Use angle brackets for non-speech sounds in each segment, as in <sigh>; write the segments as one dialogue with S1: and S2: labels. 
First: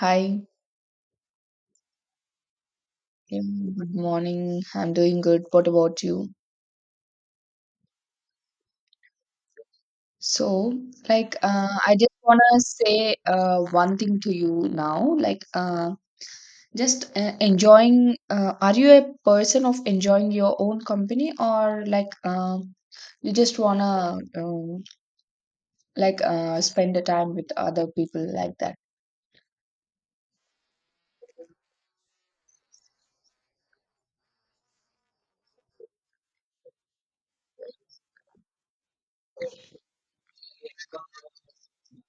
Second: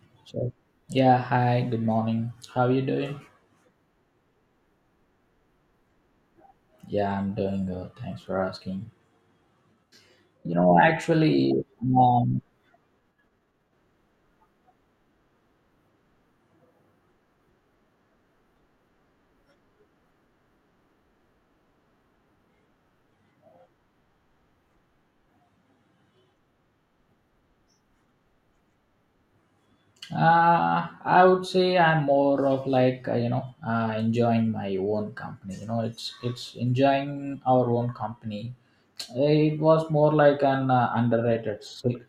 S1: Hi,
S2: Sure. Yeah, hi, good morning. How are you doing?
S1: good morning. I'm doing good. What about you?
S2: Yeah, I'm doing good. Thanks for asking. You
S1: So,
S2: know, actually,
S1: I just want
S2: um,
S1: to say one thing to you now. Just enjoying, are you a person of enjoying your own company, or you just want to spend the time with other people like that?
S2: I would say I'm more of like, enjoying my own company. You know, it's enjoying our own company. It was more like an underrated skill,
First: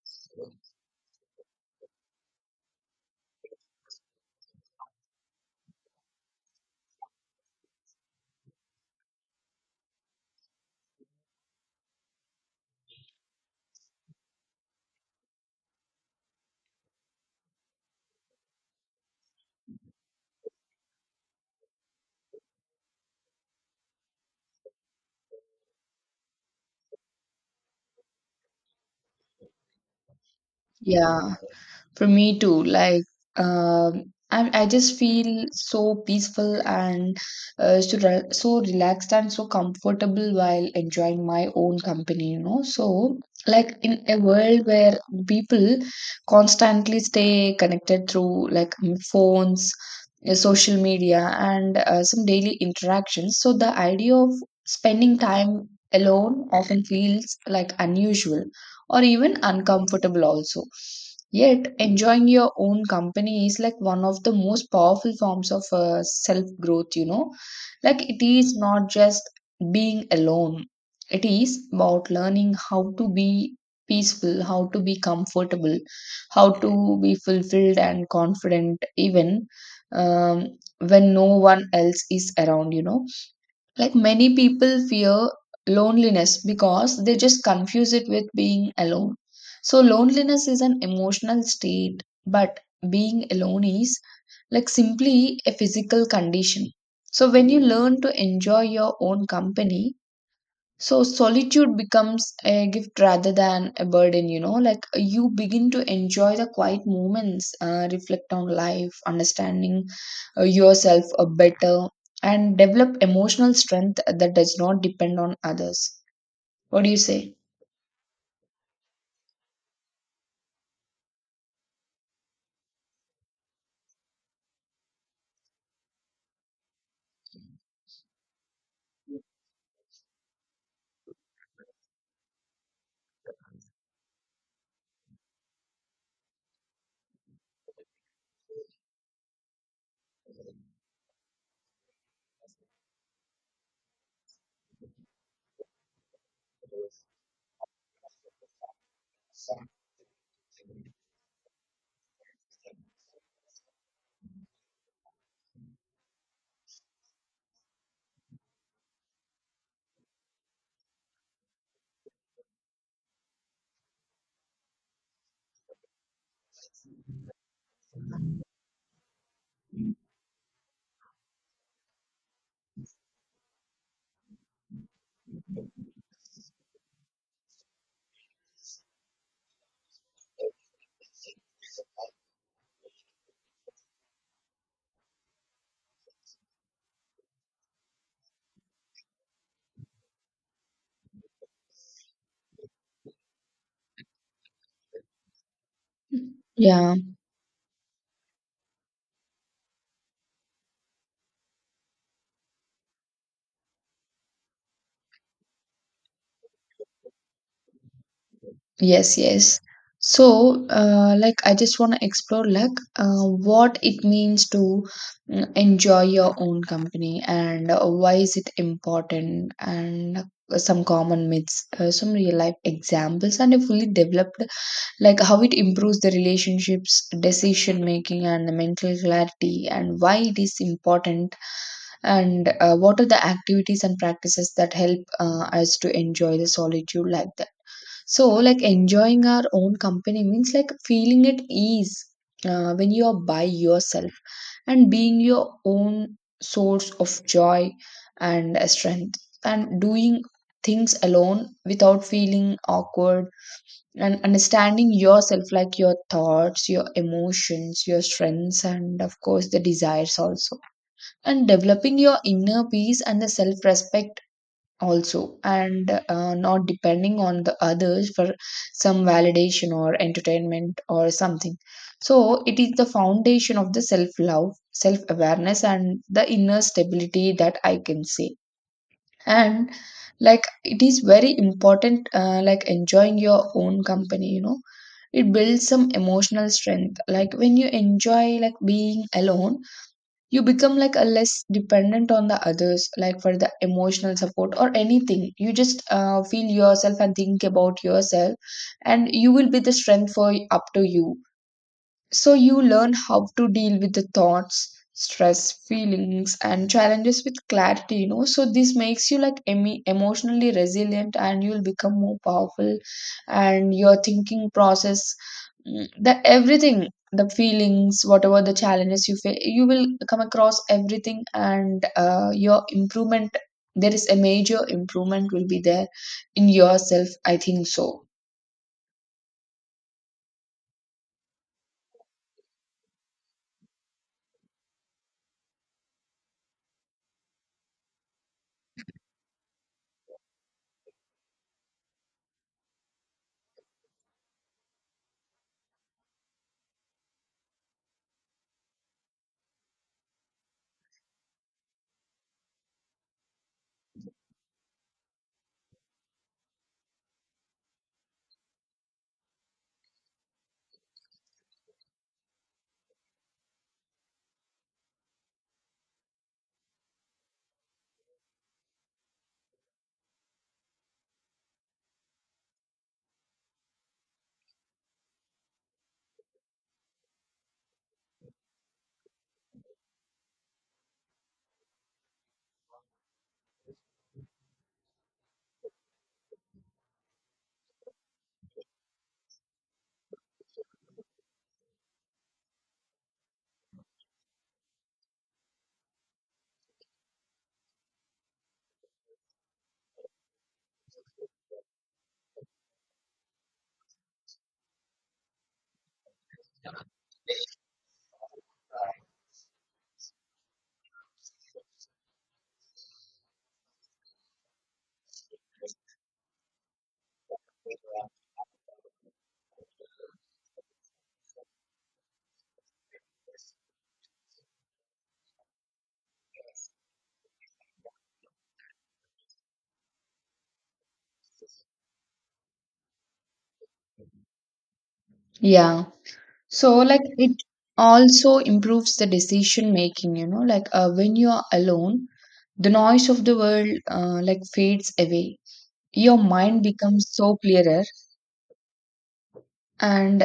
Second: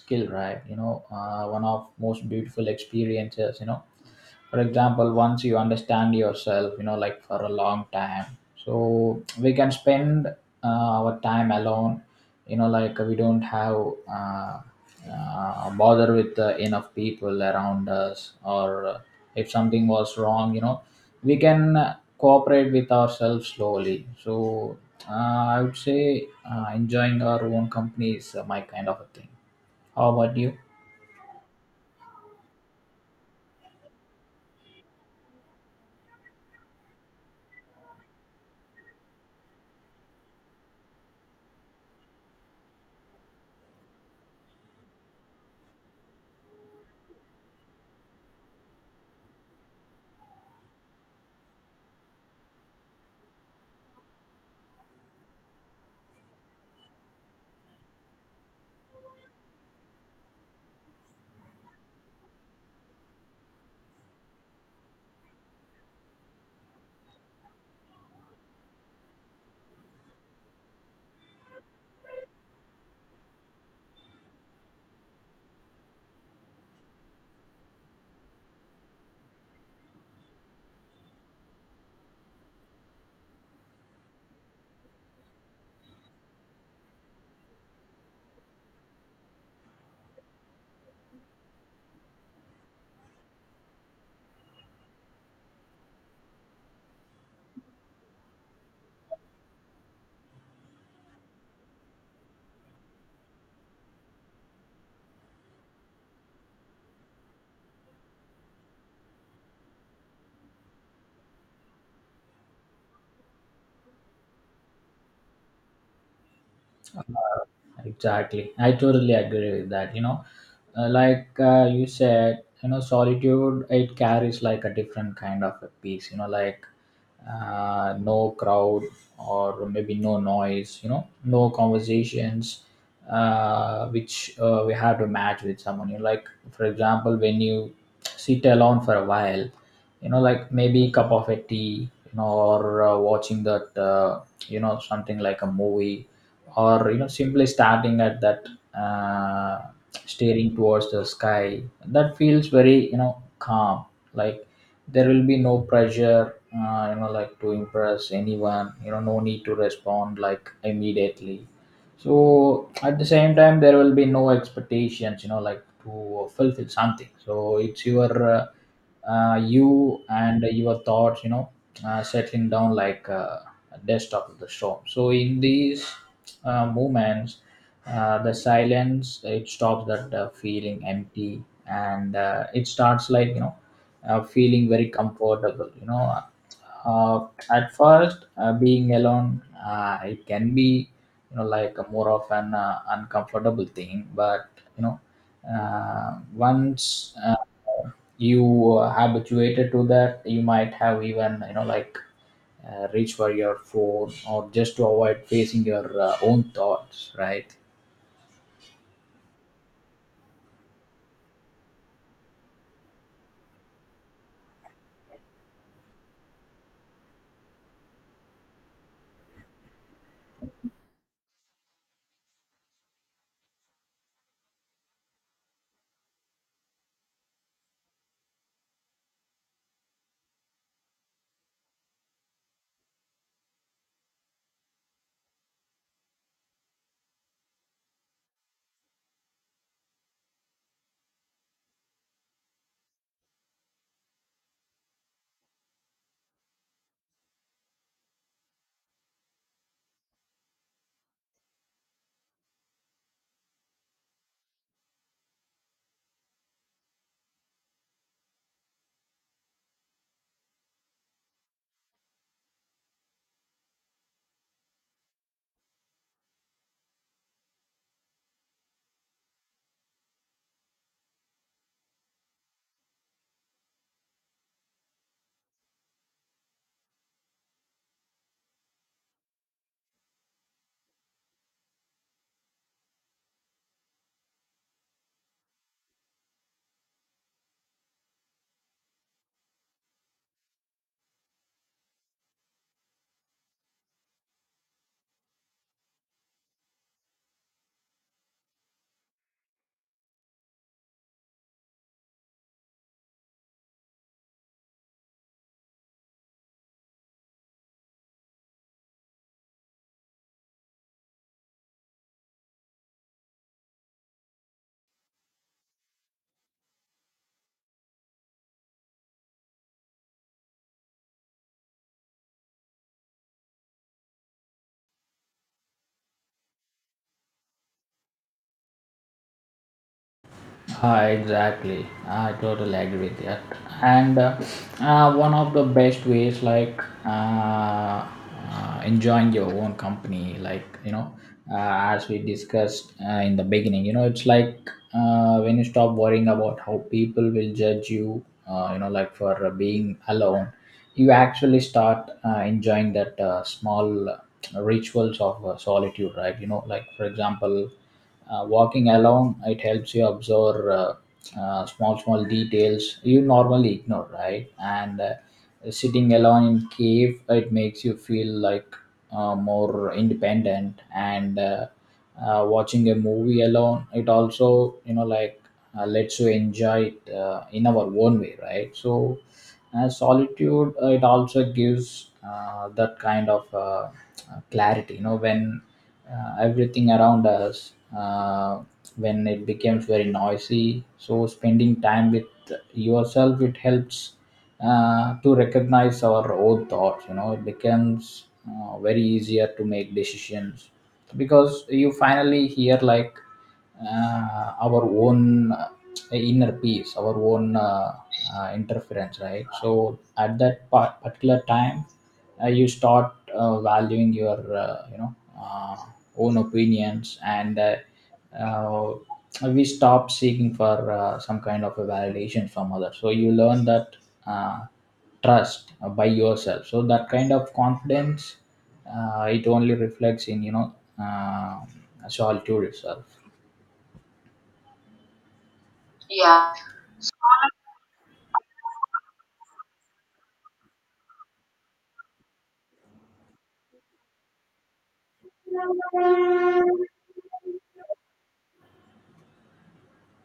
S2: skill, right? You know, one of most beautiful experiences, you know, for example, once you understand yourself, you know, like for a long time. So we can spend our time alone, you know, like we don't have uh, bother with enough people around us, or if something was wrong, you know, we can cooperate with ourselves slowly. So I would say enjoying our own company is my kind of a thing. How about you?
S1: Yeah, for me too, um, I just feel so peaceful and so, so relaxed and so comfortable while enjoying my own company, you know. So, like in a world where people constantly stay connected through phones, social media, and some daily interactions, so the idea of spending time alone often feels like unusual or even uncomfortable also. Yet, enjoying your own company is like one of the most powerful forms of self growth, you know. Like, it is not just being alone, it is about learning how to be peaceful, how to be comfortable, how to be fulfilled and confident, even um, when no one else is around, you know, like many people fear loneliness because they just confuse it with being alone. So, loneliness is an emotional state, but being alone is like simply a physical condition. So, when you learn to enjoy your own company, so solitude becomes a gift rather than a burden, you know, like you begin to enjoy the quiet moments, reflect on life, understanding yourself better, and develop emotional strength that does not depend on others. What do you say?
S2: Exactly. I totally agree with that. You know, like you said, you know, solitude, it carries like a different kind of a peace, you know, like no crowd, or maybe no noise, you know, no conversations, which we have to match with someone. You know, like, for example, when you sit alone for a while, you know, like maybe cup of a tea, you know, or watching that, you know, something like a movie, or you know, simply starting at that, uh, staring towards the sky, that feels very, you know, calm. Like, there will be no pressure, you know, like to impress anyone, you know, no need to respond like immediately. So at the same time there will be no expectations, you know, like to fulfill something. So it's your you and your thoughts, you know, settling down like a dust after the storm. So in these moments, the silence it stops that feeling empty, and it starts like, you know, feeling very comfortable. You know, at first being alone, it can be, you know, like a more of an uncomfortable thing, but you know, uh,
S1: Yeah.
S2: once. Uh, you habituated to that, you might have, even, you know, like reach for your phone, or just to avoid facing your own thoughts, right?
S1: Yes, yes. So, I just want to explore, like, what it means to enjoy your own company, and why is it important, and some common myths, some real life examples, and a fully developed, like, how it improves the relationships, decision making, and the mental clarity, and why it is important, and what are the activities and practices that help us to enjoy the solitude like that. So, like enjoying our own company means like feeling at ease when you are by yourself, and being your own source of joy and strength, and doing things alone without feeling awkward, and understanding yourself, like your thoughts, your emotions, your strengths, and of course the desires also, and developing your inner peace and the self respect also, and not depending on the others for some validation or entertainment or something. So it is the foundation of the self love, self awareness, and the inner stability, that I can say. And like it is very important, like enjoying your own company, you know, it builds some emotional strength, like when you enjoy like being alone, you become like a less dependent on the others, like for the emotional support or anything. You just feel yourself and think about yourself, and you will be the strength for up to you. So you learn how to deal with the thoughts, stress, feelings, and challenges with clarity, you know. So this makes you like emi emotionally resilient, and you'll become more powerful, and your thinking process, the everything, the feelings, whatever the challenges you face, you will come across everything, and your improvement, there is a major improvement will be there in yourself. I think so.
S2: Ah, exactly. I totally agree with that. And one of the best ways, like uh, enjoying your own company, like, you know, as we discussed in the beginning, you know, it's like, when you stop worrying about how people will judge you, you know, like for being alone, you actually start enjoying that small rituals of solitude, right? You know, like, for example, walking alone, it helps you observe small small details you normally ignore, right? And sitting alone in cave, it makes you feel like more independent, and watching a movie alone, it also, you know, like, lets you enjoy it in our own way, right? So solitude, it also gives that kind of clarity, you know, when everything around us, when it becomes very noisy. So spending time with yourself, it helps to recognize our own thoughts, you know, it becomes very easier to make decisions, because you finally hear like our own inner peace, our own interference, right? So at that part, particular time, you start valuing your, uh, you know, uh, own opinions, and uh, we stop seeking for some kind of a validation from others. So you learn that uh, trust by yourself. So that kind of confidence, it only reflects in, you know, uh, solitude itself.
S1: Yeah.
S2: Yeah.
S1: So, like, it also improves the decision making, you know, like when you are alone, the noise of the world like fades away. Your mind becomes so clearer. And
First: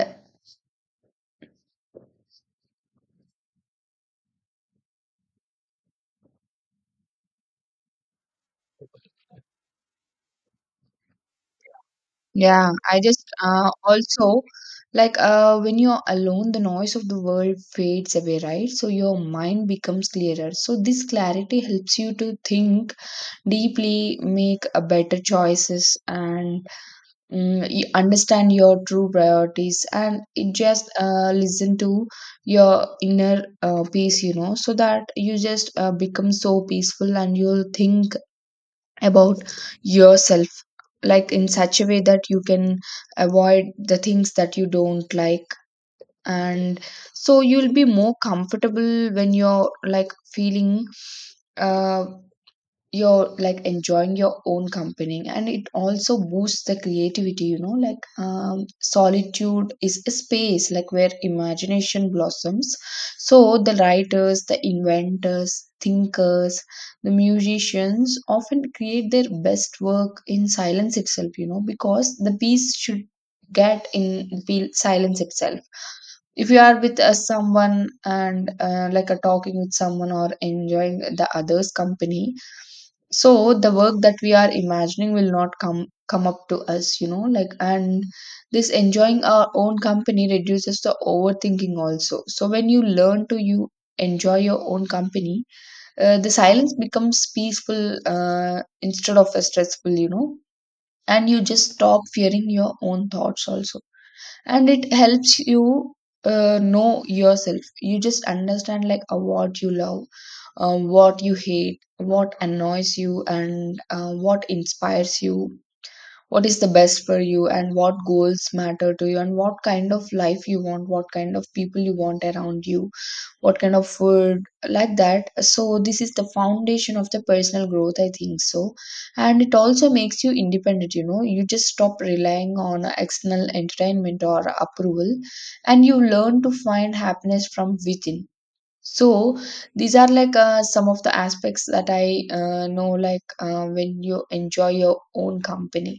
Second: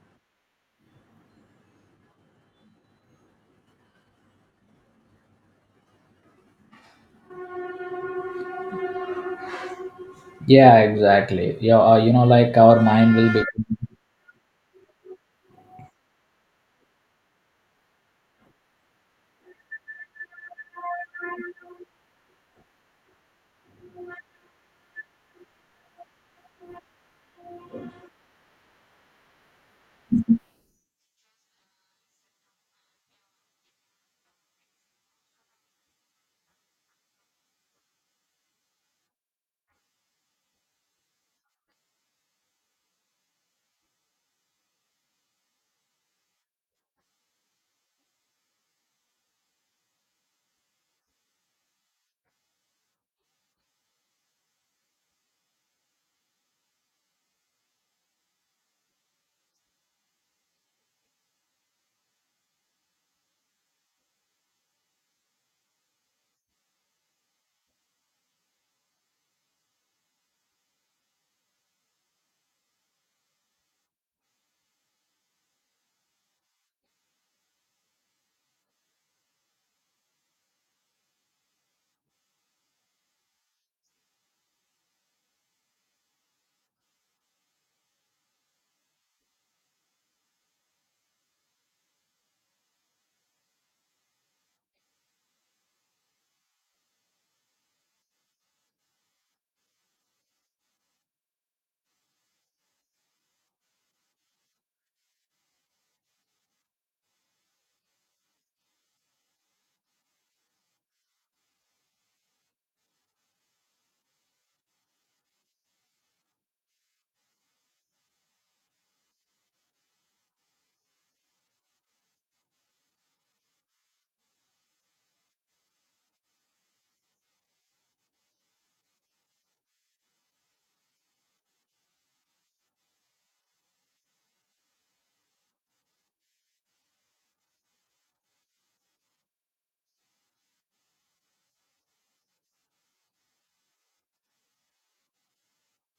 S2: Yeah, exactly. Yeah, you know, like
S1: yeah,
S2: our
S1: I
S2: mind
S1: just
S2: will be.
S1: also, when you are alone, the noise of the world fades away, right? So your mind becomes clearer. So this clarity helps you to think deeply, make better choices, and you understand your true priorities, and it just listen to your inner peace, you know, so that you just become so peaceful and you'll think about yourself like in such a way that you can avoid the things that you don't like. And so you'll be more comfortable when you're like feeling uh, you're like enjoying your own company. And it also boosts the creativity, you know, solitude is a space like where imagination blossoms. So the writers, the inventors, thinkers, the musicians often create their best work in silence itself, you know, because the piece should get in the silence itself. If you are with someone and like a talking with someone or enjoying the other's company, so the work that we are imagining will not come up to us, you know, like. And this enjoying our own company reduces the overthinking also. So when you learn to you enjoy your own company, the silence becomes peaceful instead of a stressful, you know. And you just stop fearing your own thoughts also, and it helps you know yourself. You just understand like what you love, what you hate, what annoys you, and what inspires you, what is the best for you, and what goals matter to you, and what kind of life you want, what kind of people you want around you, what kind of food, like that. So this is the foundation of the personal growth, I think so. And it also makes you independent, you know, you just stop relying on external entertainment or approval, and you learn to find happiness from within. So these are like some of the aspects that I know, like when you enjoy your own company.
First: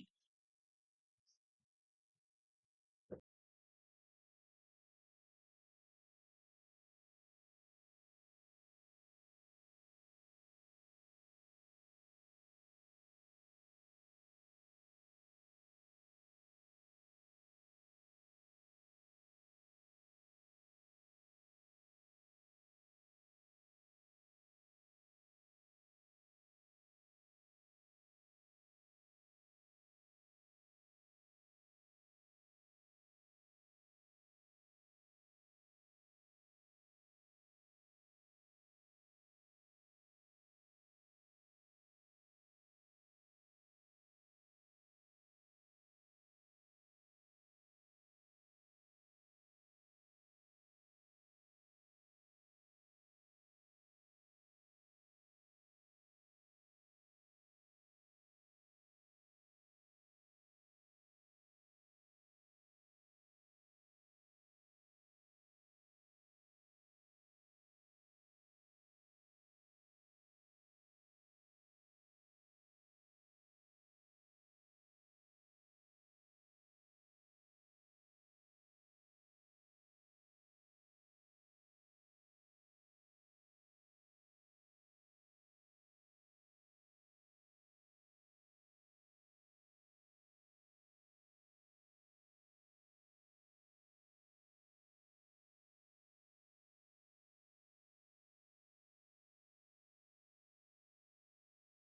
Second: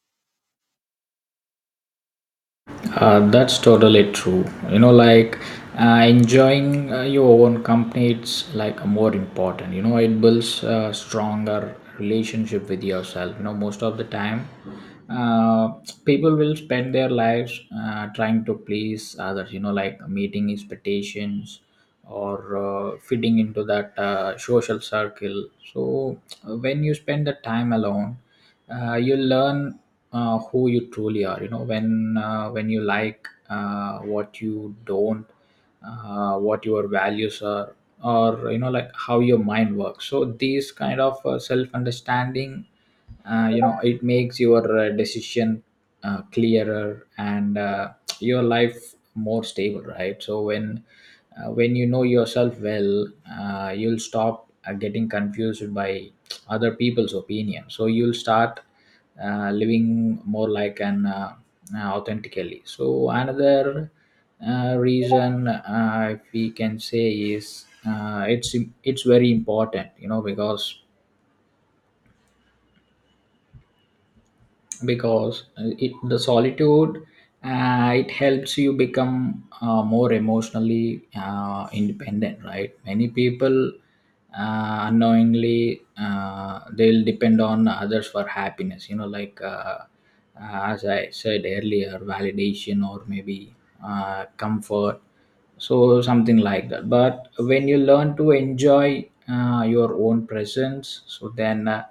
S2: That's totally true. You know, like enjoying your own company, it's like more important. You know, it builds a stronger relationship with yourself. You know, most of the time, uh, people will spend their lives trying to please others. You know, like meeting expectations, or fitting into that social circle. So when you spend the time alone, you learn who you truly are, you know, when you like, what you don't, what your values are, or you know, like how your mind works. So these kind of self understanding, you know, it makes your decision clearer, and your life more stable, right? So when you know yourself well, you'll stop getting confused by other people's opinion, so you'll start living more like an authentically. So another reason, if we can say, is it's very important, you know, because it, the solitude, it helps you become more emotionally independent, right? Many people unknowingly they'll depend on others for happiness, you know, like as I said earlier, validation, or maybe comfort, so something like that. But when you learn to enjoy your own presence, so then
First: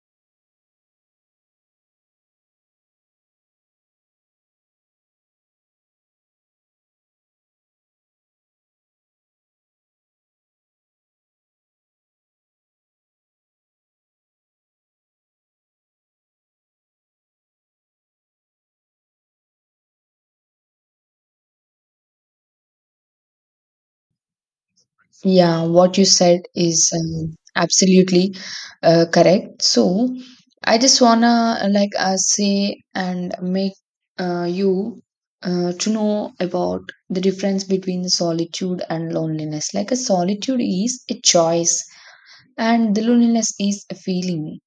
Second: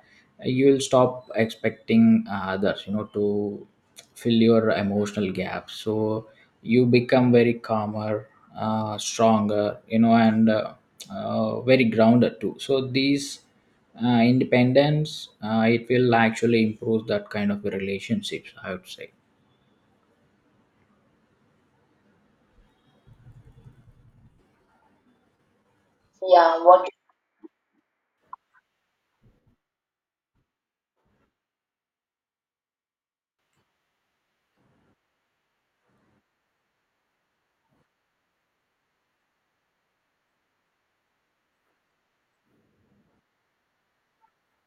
S2: you'll stop expecting others, you know, to fill your emotional gaps, so you become very calmer, stronger, you know, and very grounded too. So these independence, it will actually improve that kind of relationships, I would say.
S1: Yeah, what you said
S2: Yeah, what,
S1: is absolutely correct. So I just wanna say and make you to know about the difference between the solitude and loneliness. Like a solitude is a choice, and the loneliness is a feeling,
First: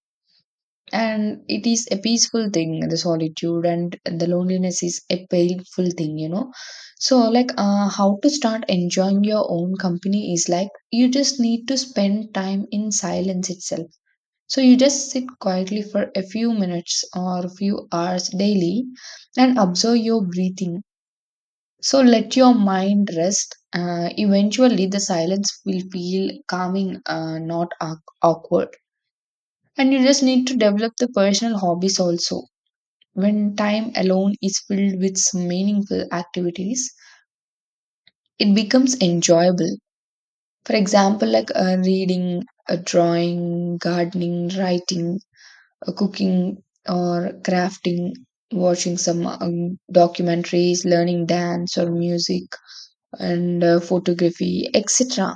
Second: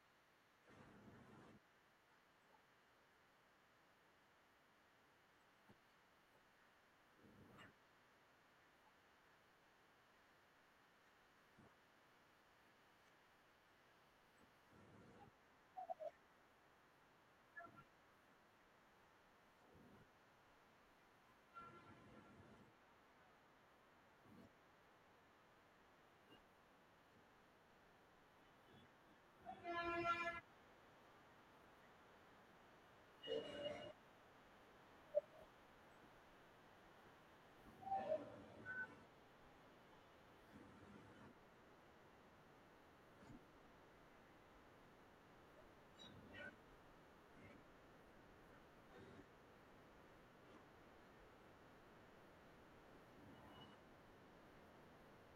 S1: and it is a peaceful thing, the solitude, and the loneliness is a painful thing, you know. So how to start enjoying your own company is like you just need to spend time in silence itself. So you just sit quietly for a few minutes or a few hours daily and observe your breathing, so let your mind rest. Eventually the silence will feel calming, not awkward. And you just need to develop the personal hobbies also. When time alone is filled with some meaningful activities, it becomes enjoyable. For example, like reading, drawing, gardening, writing, cooking, or crafting, watching some documentaries, learning dance or music, and photography, etc.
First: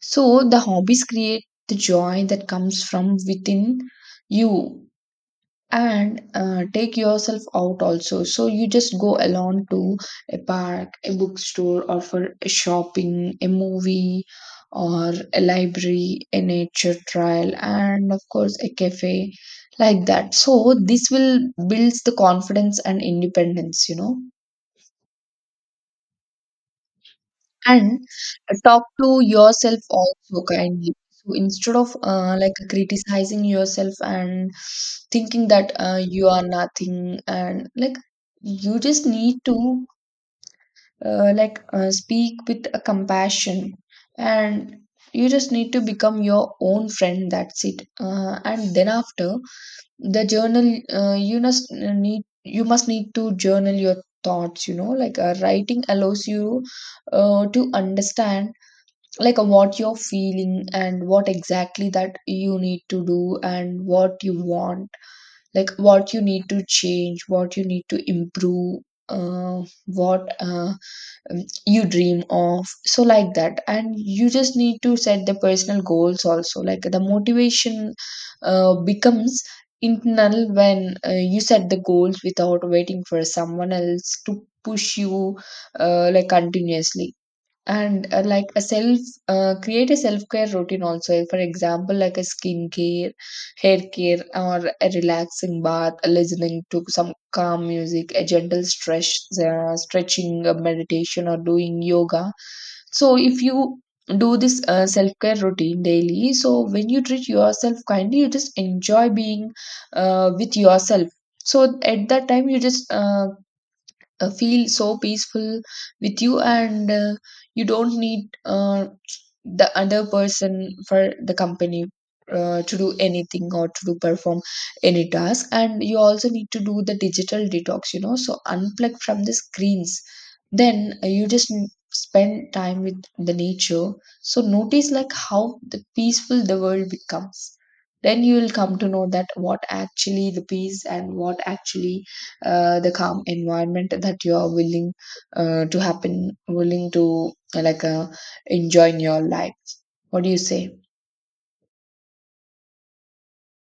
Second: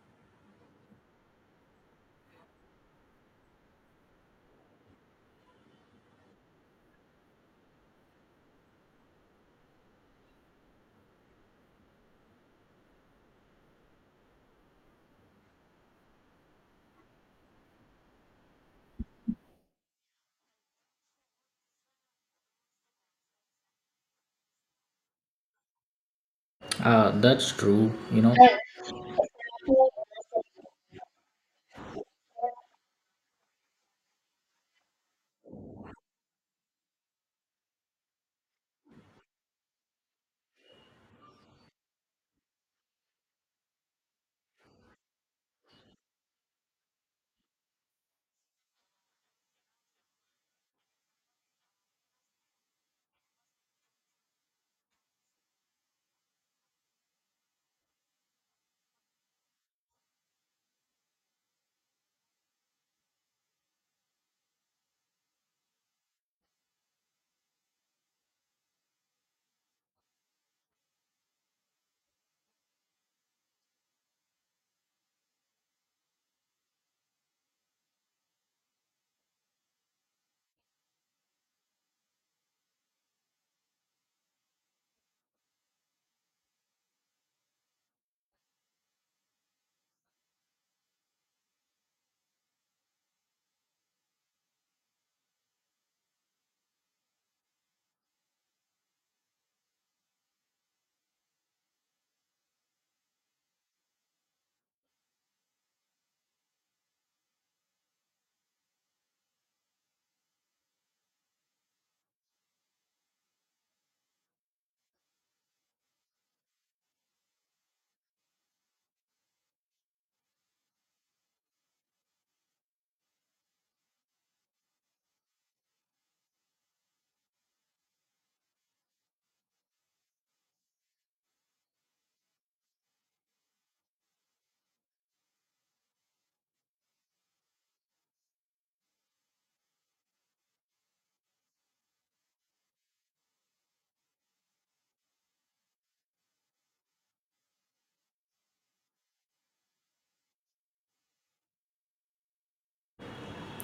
S1: So, the hobbies create the joy that comes from within you. And take yourself out also, so you just go alone to a park, a bookstore, or for a shopping, a movie, or a library, a nature trail, and of course a cafe, like that. So this will builds the confidence and independence, you know.
S2: that's true,
S1: And
S2: you know.
S1: talk to yourself also
S2: <laughs>
S1: kindly, so instead of like criticizing yourself and thinking that you are nothing and like, you just need to speak with a compassion, and you just need to become your own friend, that's it. And then after the journal, you must need you must need to journal your thoughts, you know, like writing allows you to understand, like what you're feeling, and what exactly that you need to do, and what you want, like what you need to change, what you need to improve, uh, what you dream of, so like that. And you just need to set the personal goals also, like the motivation becomes internal when you set the goals without waiting for someone else to push you like continuously. And like a self create a self care routine also, for example like a skincare, hair care, or a relaxing bath, listening to some calm music, a gentle stretch, stretching, meditation, or doing yoga. So if you do this self care routine daily, so when you treat yourself kindly, you just enjoy being with yourself. So at that time you just feel so peaceful with you, and you don't need the other person for the company to do anything or to do perform any task. And you also need to do the digital detox, you know, so unplug from the screens. Then you just spend time with the nature, so notice like how the peaceful the world becomes. Then you will come to know that what actually the peace, and what actually the calm environment that you are willing to happen, willing to enjoy in your life. What do you say?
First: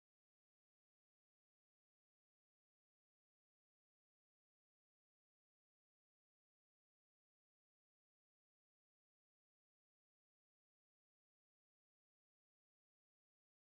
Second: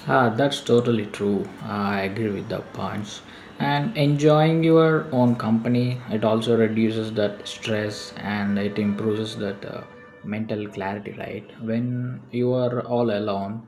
S2: Ah, that's totally true. Ah, I agree with the points. And enjoying your own company, it also reduces that stress, and it improves that mental clarity, right? When you are all alone,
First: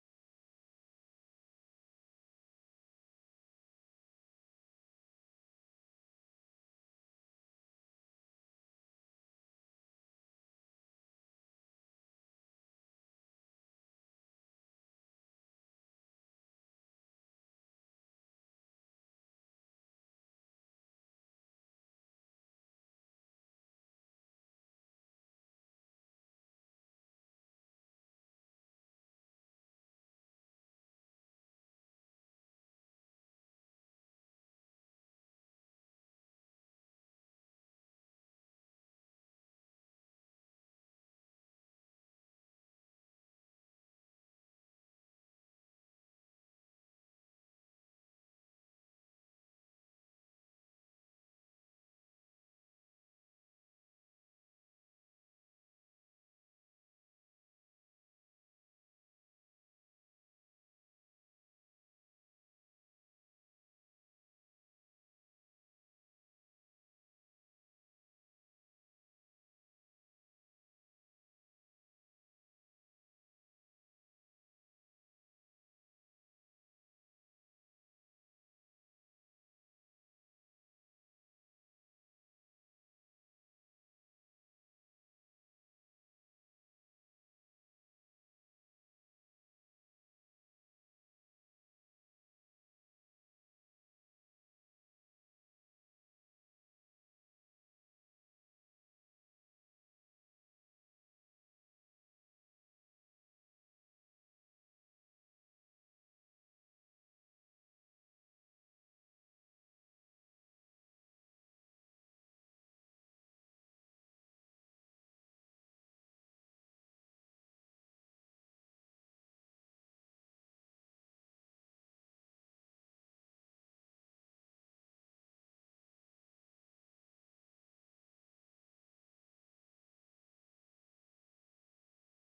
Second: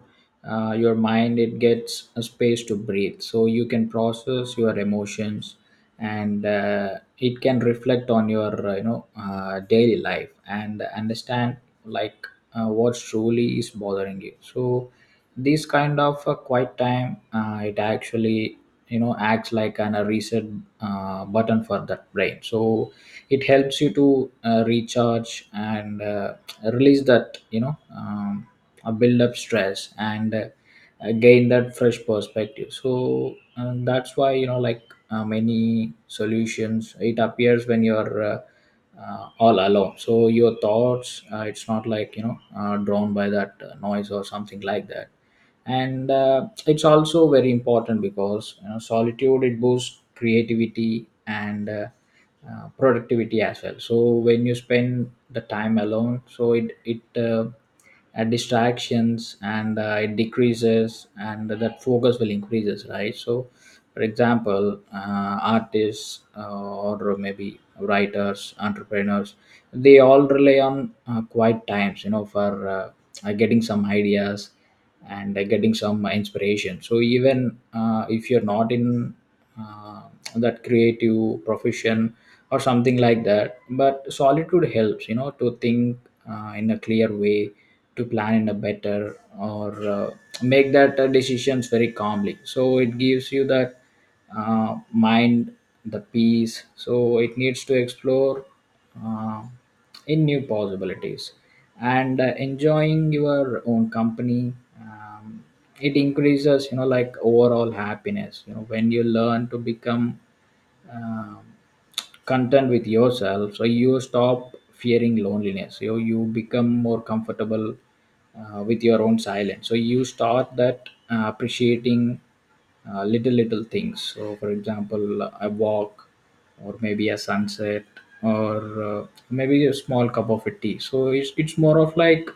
S2: your mind it gets a space to breathe, so you can process your emotions, and it can reflect on your daily life, and understand like what truly is bothering you. So this kind of a quiet time, it actually, you know, acts like an, a reset button for that brain. So it helps you to recharge, and release that, you know, a build up stress, and gain that fresh perspective. So that's why, you know, like many solutions it appears when you're all alone. So your thoughts, it's not like, you know, drawn by that noise, or something like that. And it's also very important, because you know, solitude it boosts creativity, and productivity as well. So when you spend the time alone, so it distractions and it decreases, and that focus will increases, right? So for example, artists, or maybe writers, entrepreneurs, they all rely on quiet times, you know, for getting some ideas, and getting some inspiration. So even if you're not in uh, that creative profession, or something like that, but solitude helps, you know, to think in a clear way, to plan in a better, or make that decisions very calmly. So it gives you that mind the peace, so it needs to explore uh, in new possibilities. And enjoying your own company, um, it increases, you know, like overall happiness, you know, when you learn to become um, content with yourself, so you stop fearing loneliness. You become more comfortable with your own silence, so you start that appreciating little little things. So for example, a walk, or maybe a sunset, or maybe a small cup of a tea. So it's more of like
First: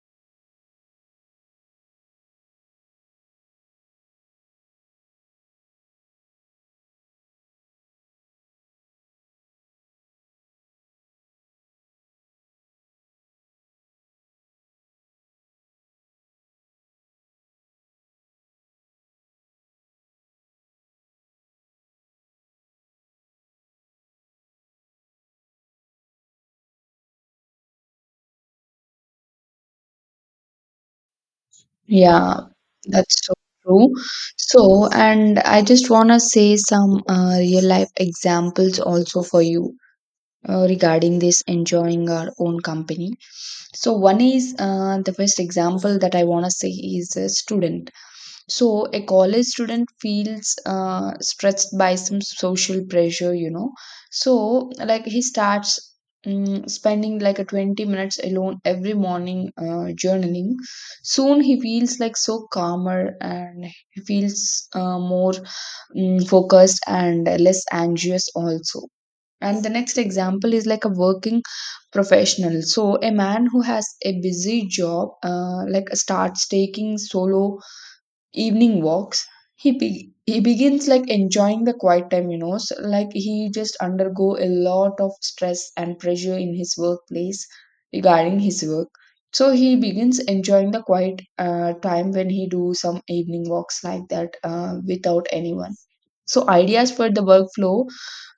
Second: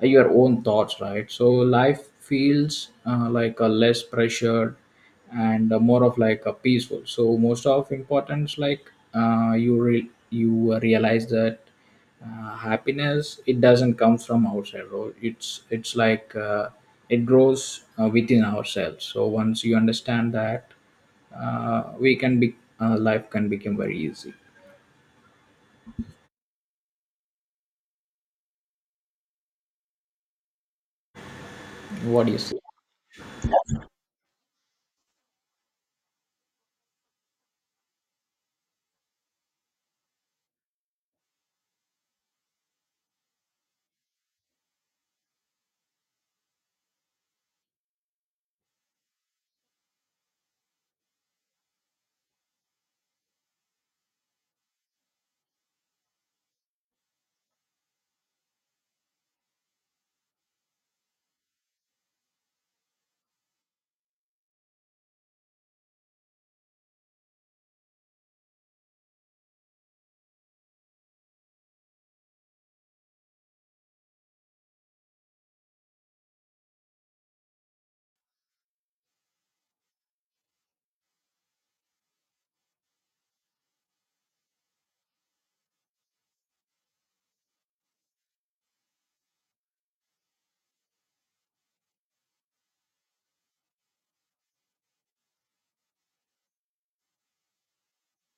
S2: your own thoughts, right? So life feels like a less pressured, and more of like a peaceful. So most of importance, like you realize that happiness it doesn't come from outside, right? It's like it grows within ourselves. So once you understand that, we can be life can become very easy. What do
S1: Yeah,
S2: you say?
S1: that's so true. So, and I just want to say some real life examples also for you, regarding this enjoying our own company. So, one is the best example that I want to say is a student. So, a college student feels stressed by some social pressure, you know. So, like, he starts spending like a 20 minutes alone every morning journaling. Soon, he feels like so calmer and he feels more focused and less anxious, also. And the next example is like a working professional. So, a man who has a busy job, like starts taking solo evening walks. He begins like enjoying the quiet time, you know. So, like, he just undergo a lot of stress and pressure in his workplace regarding his work. So he begins enjoying the quiet time when he do some evening walks like that without anyone. So ideas for the workflow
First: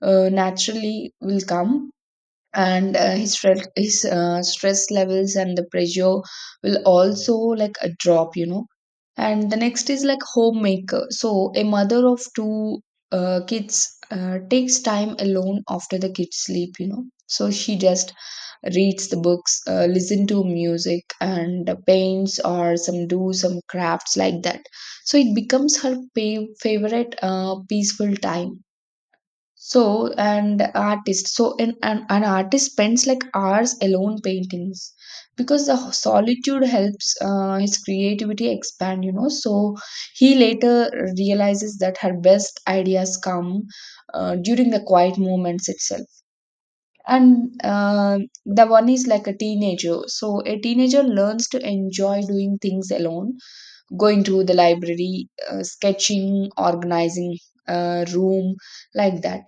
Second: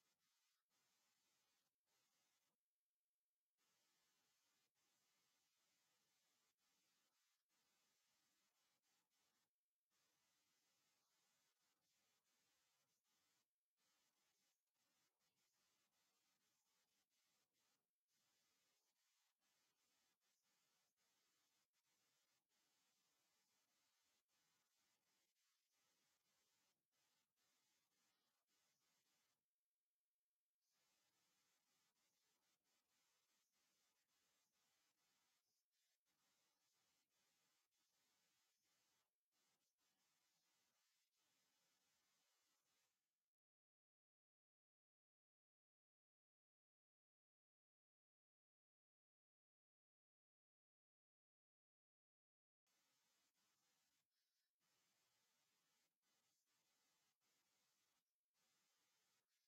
S1: naturally will come, and his stress, his stress levels and the pressure will also like drop, you know. And the next is like homemaker. So a mother of two kids takes time alone after the kids sleep, you know. So she just reads the books, listen to music and paints or some do some crafts like that. So it becomes her favorite peaceful time. So, and artist. So, an artist spends like hours alone paintings because the solitude helps his creativity expand, you know. So, he later realizes that her best ideas come during the quiet moments itself. And the one is like a teenager. So, a teenager learns to enjoy doing things alone, going to the library, sketching, organizing a room, like that.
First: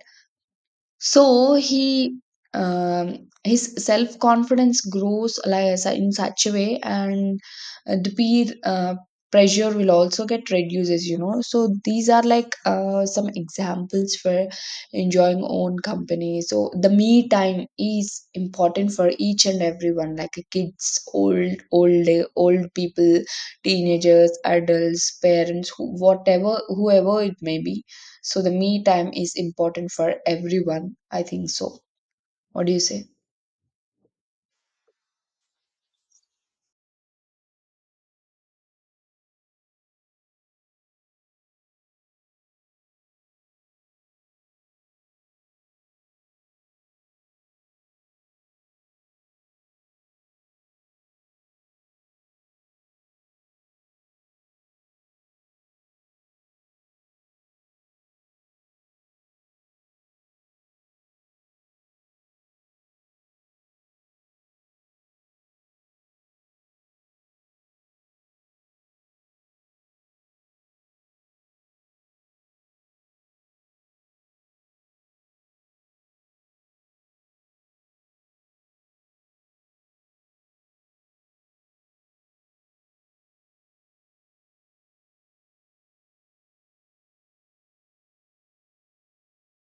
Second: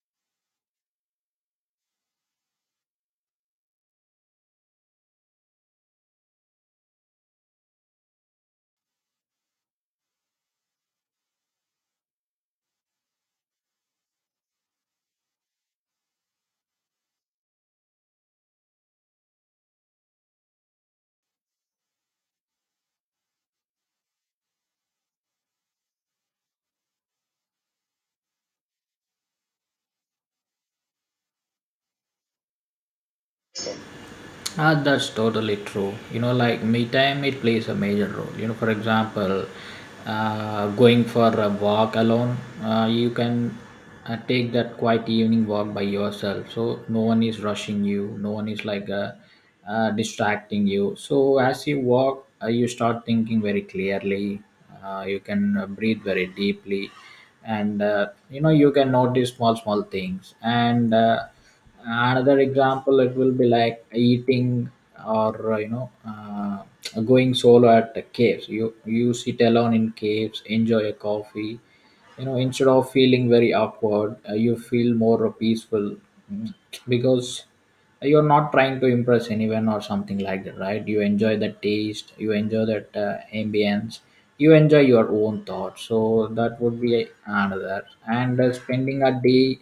S1: So he, his self confidence grows like in such a way, and the peer pressure will also get reduces, you know. So these are like some examples for enjoying own company. So the me time is important for each and everyone, like kids, old people, teenagers, adults, parents, whatever, whoever it may be. So the me time is important for everyone. I think so. What do you say?
S2: Ah, that's totally true. You know, like me time, it plays a major role. You know, for example, going for a walk alone, you can take that quiet evening walk by yourself. So no one is rushing you. No one is like distracting you. So as you walk, you start thinking very clearly. You can breathe very deeply, and you know, you can notice small small things. And another example, it will be like eating, or going solo at the caves. You sit alone in caves, enjoy a coffee, you know, instead of feeling very awkward, you feel more peaceful, Mm, because you're not trying to impress anyone or something like that, right? You enjoy the taste, you enjoy that ambience, you enjoy your own thoughts. So that would be another. And spending a day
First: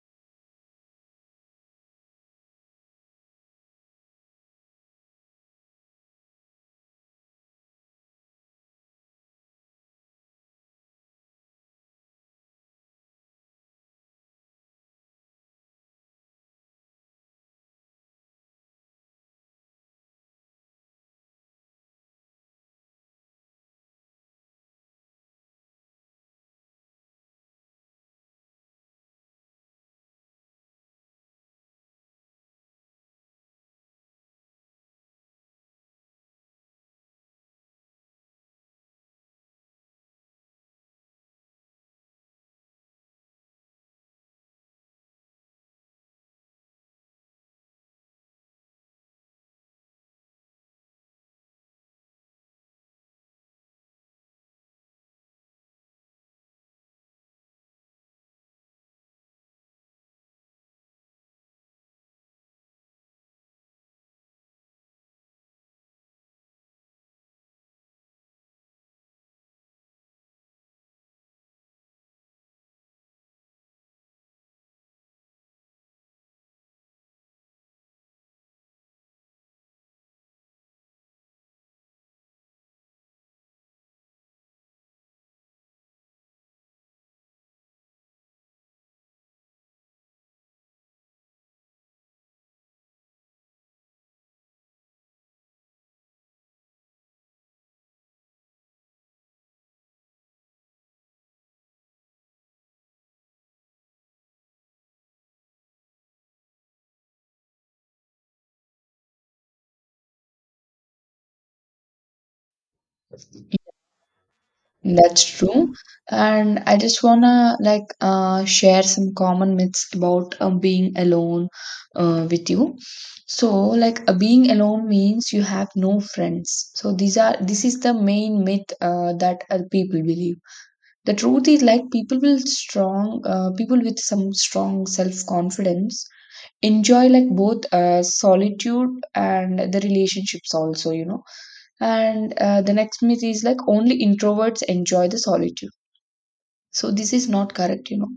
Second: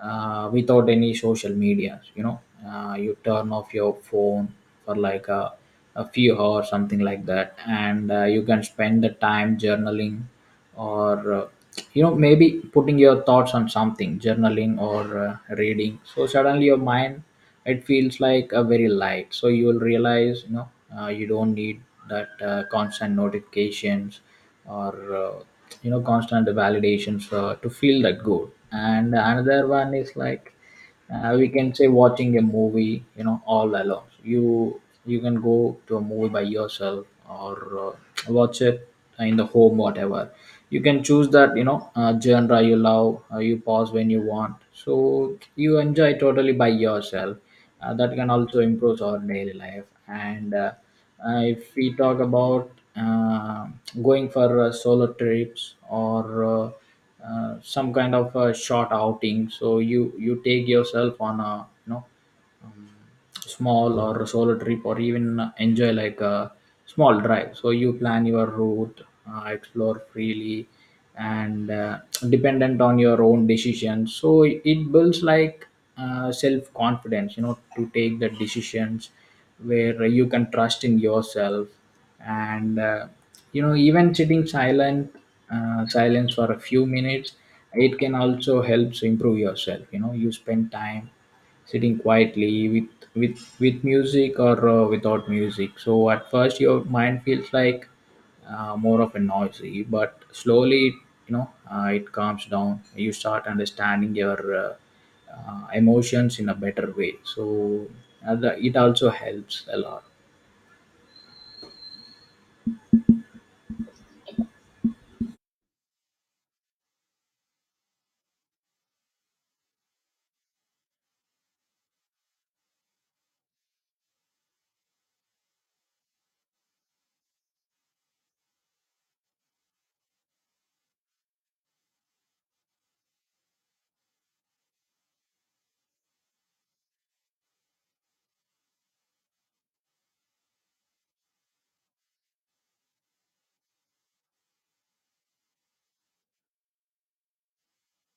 S2: without any social media, you know, you turn off your phone for like a few hours, something like that. And you can spend the time journaling, or you know, maybe putting your thoughts on something, journaling, or reading. So suddenly your mind, it feels like a very light. So you will realize, you know, you don't need that constant notifications, or you know, constant validations, to feel that good. And another one is like, we can say, watching a movie, you know, all alone. You can go to a movie by yourself, or uh, watch it in the home, whatever. You can choose that, you know, genre you love. You pause when you want, so you enjoy totally by yourself. That can also improve our daily life. And if we talk about going for solo trips, or some kind of a short outing. So you take yourself on a, you know, small or solo trip, or even enjoy like a small drive. So you plan your route, explore freely, and dependent on your own decisions. So it builds like self confidence, you know, to take the decisions where you can trust in yourself. And you know, even sitting silent, silence for a few minutes, it can also helps improve yourself, you know. You spend time sitting quietly with with music, or without music. So at first your mind feels like more of a noisy, but slowly, you know, it calms down. You start understanding your emotions in a better way. So the, it also helps a lot.
S1: That's true. And I just wanna like share some common myths about being alone with you. So like being alone means you have no friends. So these are this is the main myth that people believe. The truth is like people with some strong self confidence enjoy like both solitude and the relationships also, you know. And the next myth is like only introverts enjoy the solitude. So this is not correct, you know.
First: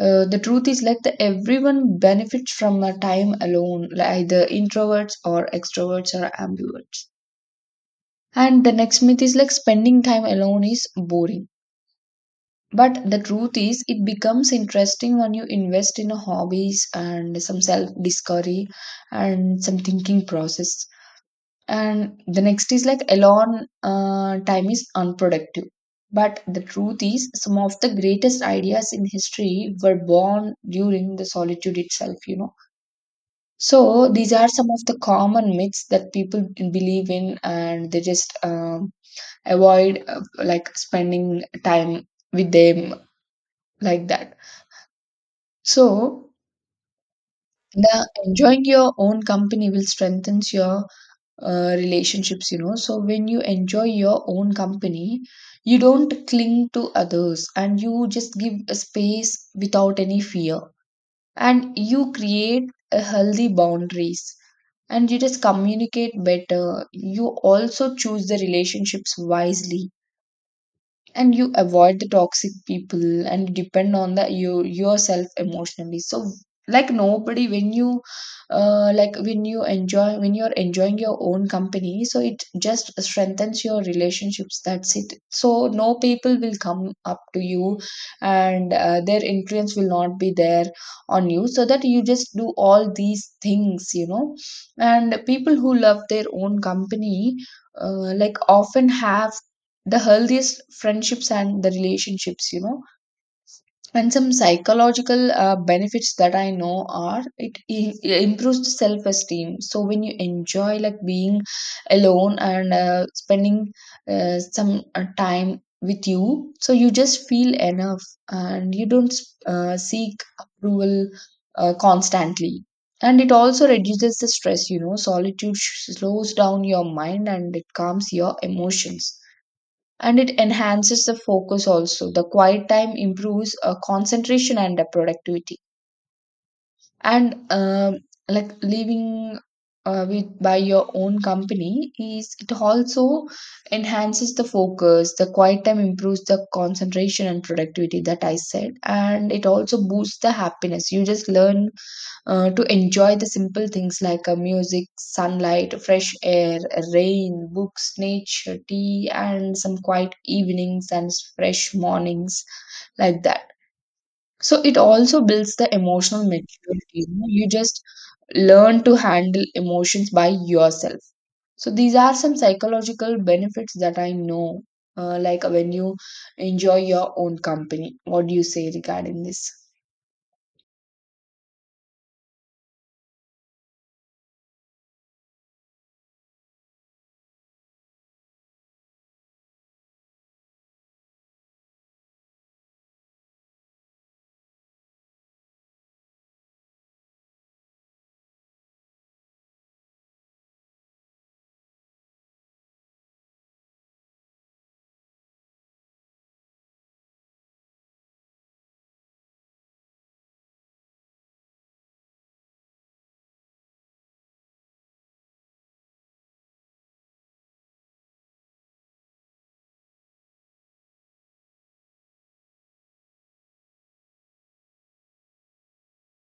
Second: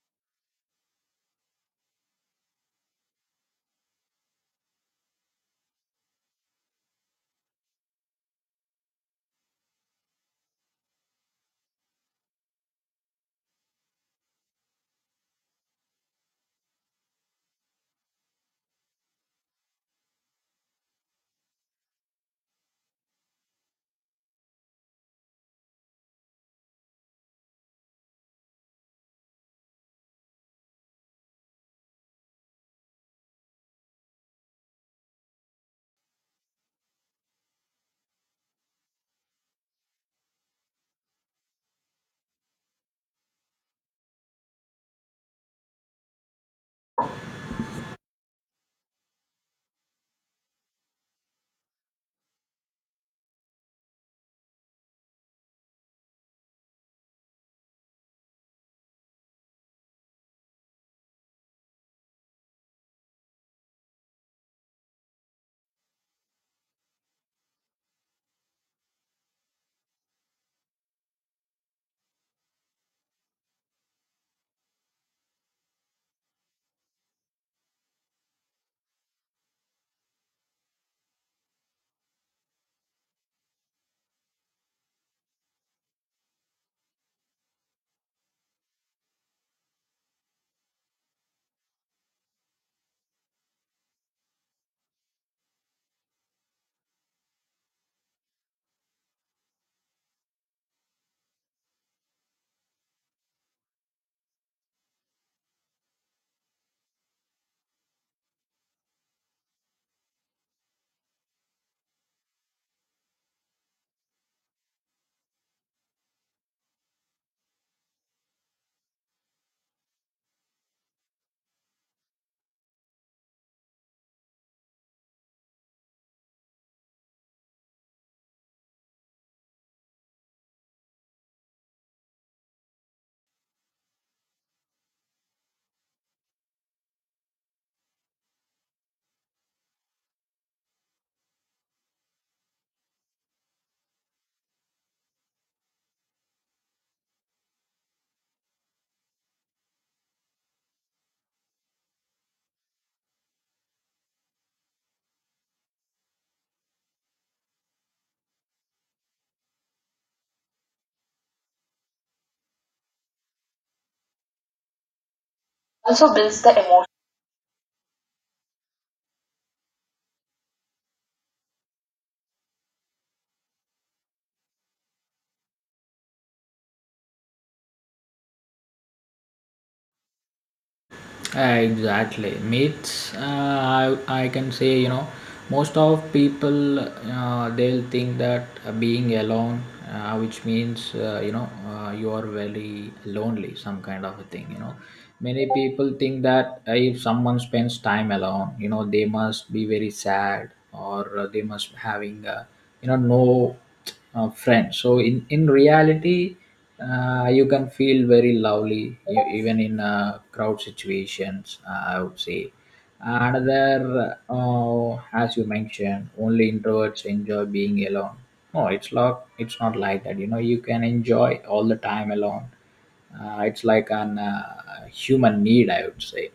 S1: The truth is like the everyone benefits from a time alone, like either introverts or extroverts or ambiverts. And the next myth is like spending time alone is boring, but the truth is it becomes interesting when you invest in hobbies and some self discovery and some thinking process. And the next is like alone time is unproductive. But the truth is, some of the greatest ideas in history were born during the solitude itself, you know. So these are some of the common myths that people believe in, and they just avoid like spending time with them like that. So the enjoying your own company will strengthen your relationships, you know. So when you enjoy your own company, you don't cling to others and you just give a space without any fear, and you create a healthy boundaries, and you just communicate better. You also choose the relationships wisely, and you avoid the toxic people and depend on the you yourself emotionally. So like nobody, when you when you enjoy, when you're enjoying your own company, so it just strengthens your relationships, that's it. So no people will come up to you, and their influence will not be there on you, so that you just do all these things, you know. And people who love their own company like often have the healthiest friendships and the relationships, you know. And some psychological benefits that I know are it improves the self esteem. So when you enjoy like being alone and spending some time with you, so you just feel enough, and you don't seek approval constantly. And it also reduces the stress, you know. Solitude slows down your mind and it calms your emotions, and it enhances the focus also. The quiet time improves concentration and productivity. And like living with by your own company, is it also enhances the focus, the quiet time improves the concentration and productivity, that I said. And it also boosts the happiness. You just learn to enjoy the simple things like music, sunlight, fresh air, rain, books, nature, tea, and some quiet evenings and fresh mornings, like that. So it also builds the
S2: Also
S1: emotional
S2: builds the...
S1: maturity. You know? You just learn to handle emotions by yourself. So these are some psychological benefits that I know, like when you enjoy your own company. What do you say regarding this?
S2: Exactly. Myths, I can say, you know, most of people, they'll think that being alone, which means, you know, you are very lonely, some kind of a thing, you know. Many people think that if someone spends time alone, you know, they must be very sad, or they must having, you know, no friend. So in reality, you can feel very lovely, even in crowd situations. I would say another, as you mentioned, only introverts enjoy being alone. No, it's not. It's not like that. You know, you can enjoy all the time alone. It's like an human need, I would say.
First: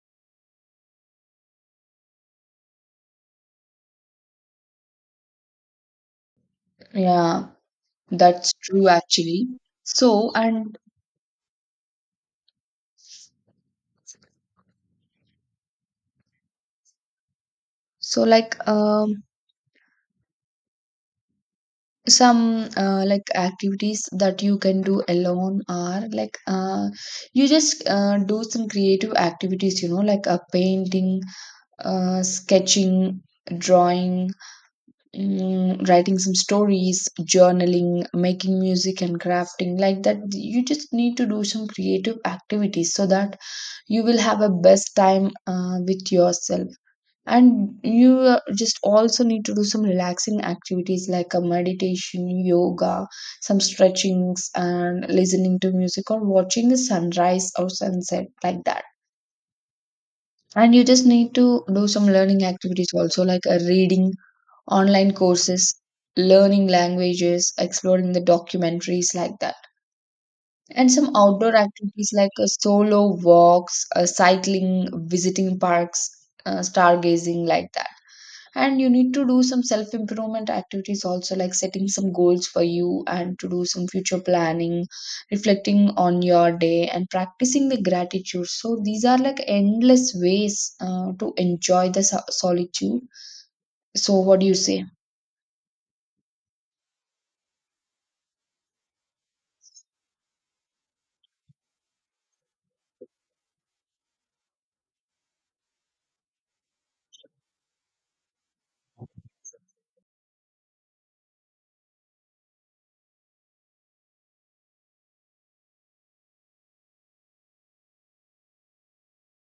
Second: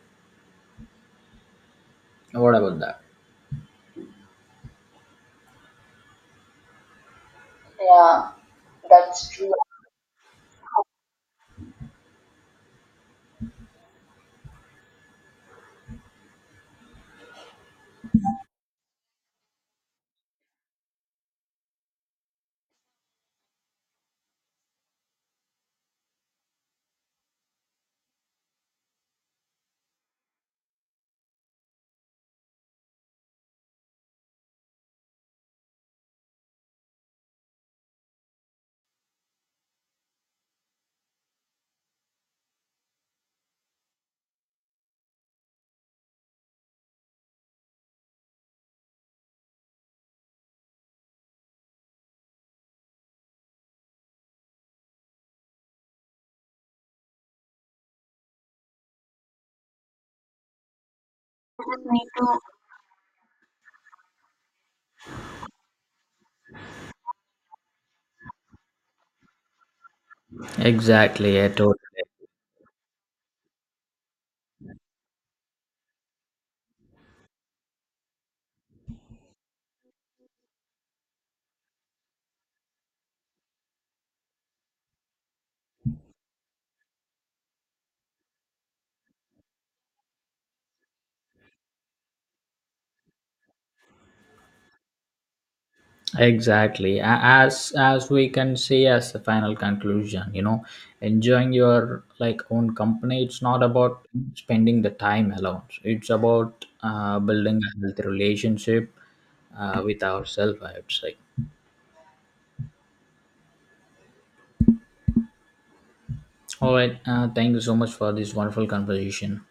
S2: What about that?
S1: Yeah.
S2: Yeah,
S1: That's true,
S2: that's
S1: actually.
S2: true.
S1: So, and so, like, some like activities that you can do alone are like you just do some creative activities, you know, like a painting, sketching, drawing, writing some stories, journaling, making music, and crafting. Like that, you just need to do some creative activities so that you will have a best time with yourself. And you just also need to do some relaxing activities like a meditation, yoga, some stretchings, and listening to music or watching the sunrise or sunset, like that. And you just need to do some learning activities also, like a reading, online courses, learning languages, exploring the documentaries, like that. And some
S2: Exactly, I
S1: outdoor
S2: totally...
S1: activities like solo walks, cycling, visiting parks, stargazing, like that. And you need to do some self improvement activities also, like setting some goals for you and to do some future planning, reflecting on your day, and practicing the gratitude. So, these are like endless ways to enjoy the solitude. So, what do you say?
S2: Exactly. As we can say as the final conclusion, you know, enjoying your like own company. It's not about spending the time alone. It's about building a healthy relationship with ourselves, I would say. All right. Thank you so much for this wonderful conversation.